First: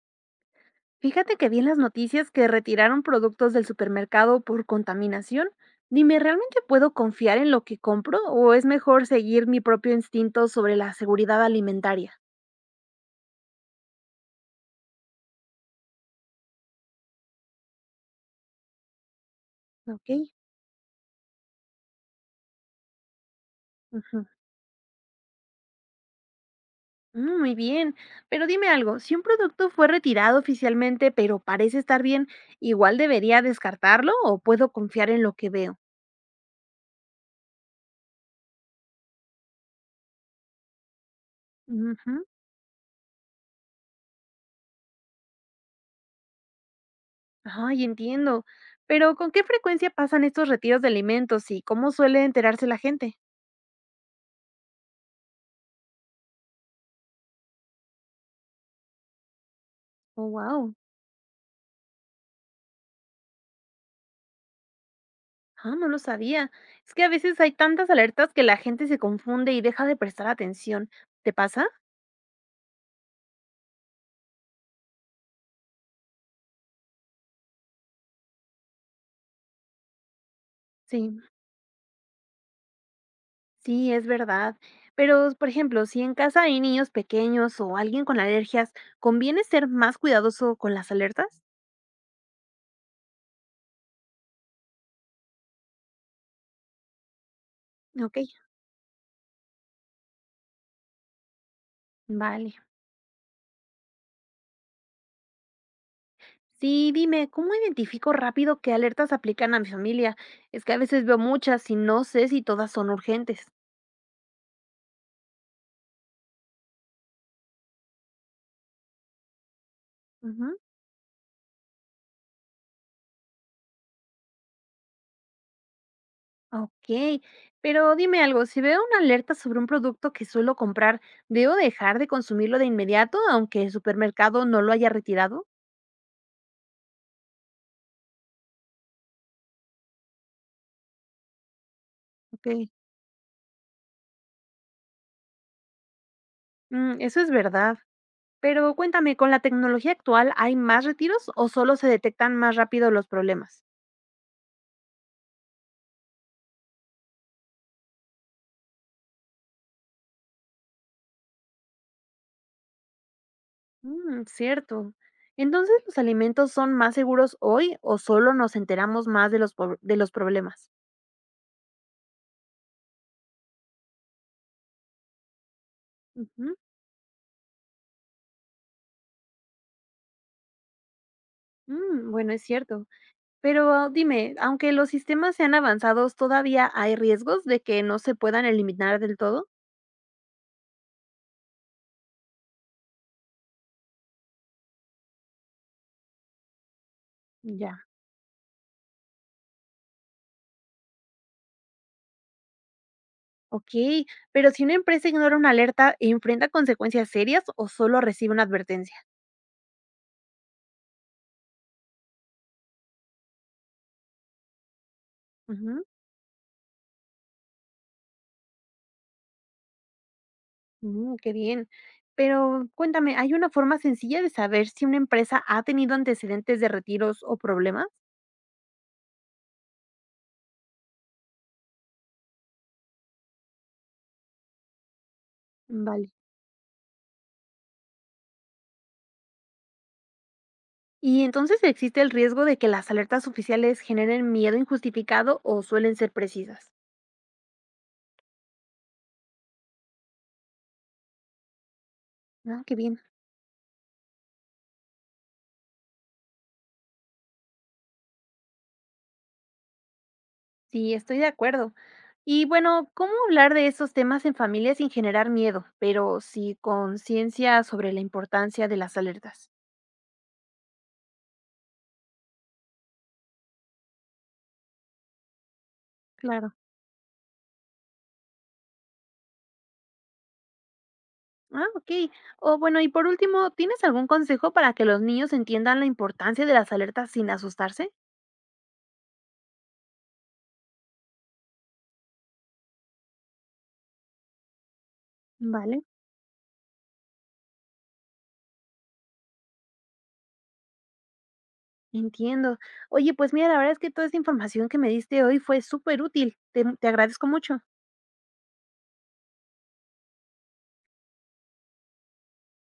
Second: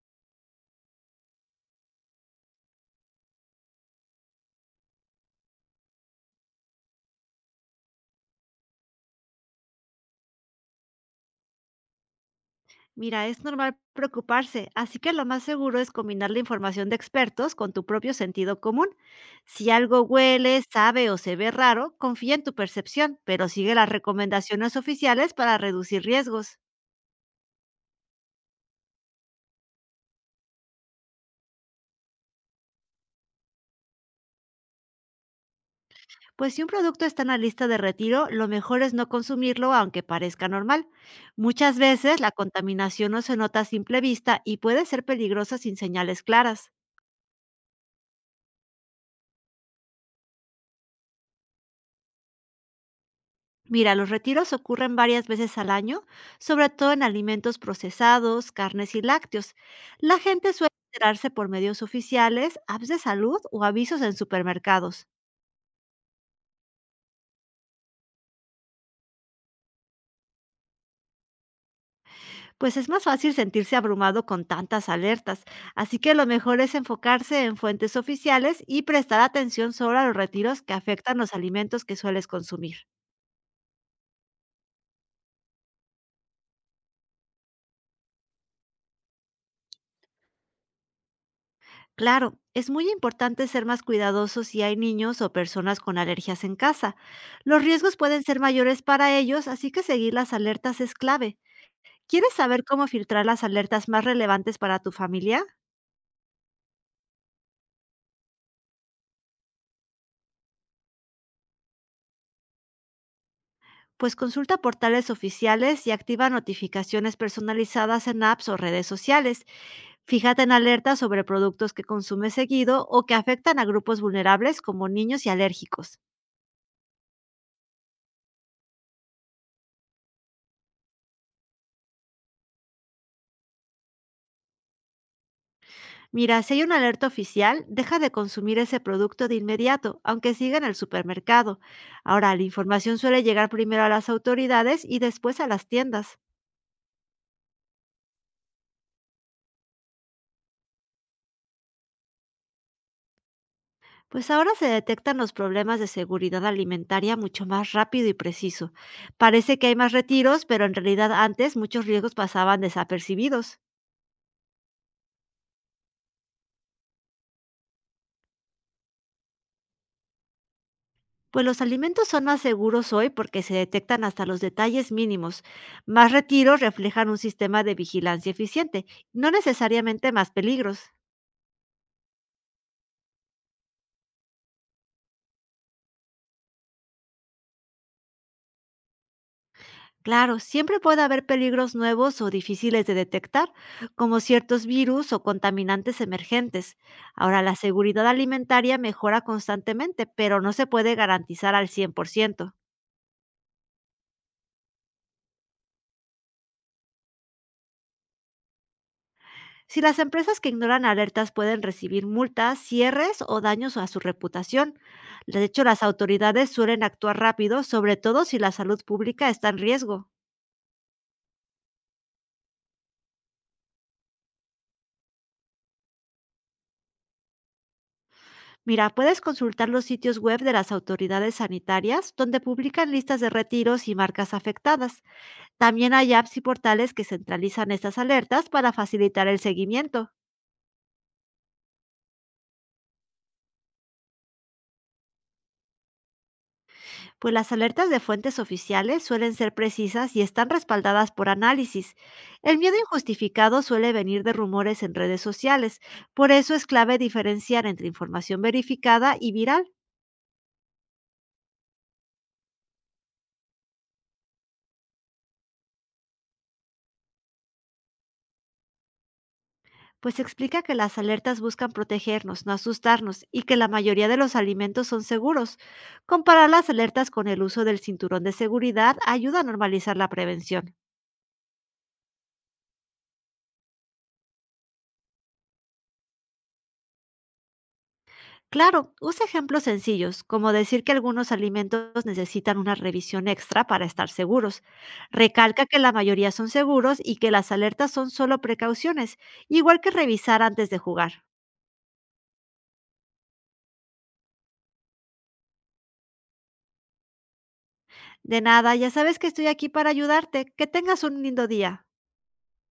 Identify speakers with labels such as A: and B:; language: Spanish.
A: Fíjate que vi en las noticias que retiraron productos del supermercado por contaminación. Dime, ¿realmente puedo confiar en lo que compro o es mejor seguir mi propio instinto sobre la seguridad alimentaria?
B: Mira, es normal preocuparse, así que lo más seguro es combinar la información de expertos con tu propio sentido común. Si algo
A: Ok.
B: huele, sabe o se ve raro, confía en tu percepción, pero sigue las
A: Ujú.
B: recomendaciones oficiales para reducir riesgos.
A: Muy bien, pero dime algo, si un producto fue retirado oficialmente pero parece estar bien, ¿igual debería descartarlo o puedo confiar en lo que veo?
B: Pues si un producto está en la lista de retiro, lo mejor es no consumirlo aunque parezca normal. Muchas veces
A: Ujú.
B: la contaminación no se nota a simple vista y puede ser peligrosa sin señales claras.
A: Ay, entiendo. Pero ¿con qué frecuencia pasan estos retiros de alimentos y cómo suele enterarse la gente?
B: Mira, los retiros ocurren varias veces al año, sobre todo en alimentos procesados, carnes y lácteos. La
A: Oh,
B: gente suele
A: wow.
B: enterarse por medios oficiales, apps de salud o avisos en supermercados.
A: Ah, no lo sabía. Es que a veces hay tantas alertas que la gente se confunde y deja de prestar atención. ¿Te pasa?
B: Pues es más fácil sentirse abrumado con tantas alertas, así que lo mejor es enfocarse en fuentes oficiales y prestar atención solo a los retiros que
A: Sí,
B: afectan los alimentos que sueles consumir.
A: sí, es verdad. Pero, por ejemplo, si en casa hay niños pequeños o alguien con alergias, ¿conviene ser más cuidadoso con las alertas?
B: Claro, es muy importante ser más cuidadosos si hay niños o personas con alergias en casa. Los riesgos
A: Ok,
B: pueden ser mayores para ellos, así que seguir las alertas es clave. ¿Quieres
A: vale.
B: saber cómo filtrar las alertas más relevantes para tu familia?
A: Sí, dime, ¿cómo identifico rápido qué alertas aplican a mi familia? Es que a veces veo muchas y no sé si todas son urgentes.
B: Pues consulta portales oficiales y activa notificaciones personalizadas en apps o redes sociales. Fíjate en
A: Ujú.
B: alertas sobre productos que consumes seguido o que afectan a grupos vulnerables como niños y alérgicos.
A: Ok, pero dime algo, si veo una alerta sobre un producto que suelo comprar, ¿debo dejar de consumirlo de inmediato, aunque el supermercado no lo haya retirado?
B: Mira, si hay una alerta oficial, deja de consumir ese producto de inmediato, aunque siga en el supermercado. Ahora, la
A: Ok.
B: información suele llegar primero a las autoridades y después a las tiendas.
A: Eso es verdad. Pero cuéntame, ¿con la tecnología actual hay más retiros o solo se detectan más rápido los problemas?
B: Pues ahora se detectan los problemas de seguridad alimentaria mucho más rápido y preciso. Parece que hay más retiros, pero en realidad antes muchos riesgos pasaban desapercibidos.
A: Cierto. Entonces, ¿los alimentos son más seguros hoy o solo nos enteramos más de de los problemas?
B: Pues los alimentos son más seguros hoy porque se detectan hasta los detalles mínimos. Más
A: Ujú.
B: retiros reflejan un sistema de vigilancia eficiente, no necesariamente más peligros.
A: Bueno, es cierto. Pero dime, aunque los sistemas sean avanzados, ¿todavía hay riesgos de que no se puedan eliminar del todo?
B: Claro, siempre puede haber peligros nuevos o difíciles de detectar, como ciertos virus o contaminantes emergentes. Ahora, la
A: Ya.
B: seguridad alimentaria mejora constantemente, pero no se puede garantizar al 100%.
A: Ok, pero si una empresa ignora una alerta, ¿enfrenta consecuencias serias o solo recibe una advertencia?
B: Si las empresas que ignoran alertas pueden recibir multas, cierres o daños a su reputación. De hecho, las
A: Ujú,
B: autoridades suelen actuar rápido, sobre todo si la salud pública está en riesgo.
A: qué bien. Pero cuéntame, ¿hay una forma sencilla de saber si una empresa ha tenido antecedentes de retiros o problemas?
B: Mira, puedes consultar los sitios web de las autoridades sanitarias, donde publican listas de retiros y marcas afectadas. También
A: Vale.
B: hay apps y portales que centralizan estas alertas para facilitar el seguimiento,
A: Y entonces existe el riesgo de que las alertas oficiales generen miedo injustificado o suelen ser precisas.
B: pues las alertas de fuentes oficiales suelen ser precisas y están respaldadas por análisis. El
A: Ah, qué
B: miedo
A: bien.
B: injustificado suele venir de rumores en redes sociales, por eso es clave diferenciar entre información verificada y viral,
A: Sí, estoy de acuerdo. Y bueno, ¿cómo hablar de esos temas en familia sin generar miedo, pero sí conciencia sobre la importancia de las alertas?
B: pues explica que las alertas buscan protegernos, no asustarnos, y que la mayoría de los alimentos son seguros. Comparar
A: Claro.
B: las alertas con el uso del cinturón de seguridad ayuda a normalizar la prevención.
A: Ah, ok. O bueno, y por último, ¿tienes algún consejo para que los niños entiendan la importancia de las alertas sin asustarse?
B: Claro, usa ejemplos sencillos, como decir que algunos alimentos necesitan una revisión extra para estar seguros. Recalca que
A: Vale.
B: la mayoría son seguros y que las alertas son solo precauciones, igual que revisar antes de jugar.
A: Entiendo. Oye, pues mira, la verdad es que toda esta información que me diste hoy fue súper útil. Te agradezco mucho.
B: De nada, ya sabes que estoy aquí para ayudarte. Que tengas un lindo día.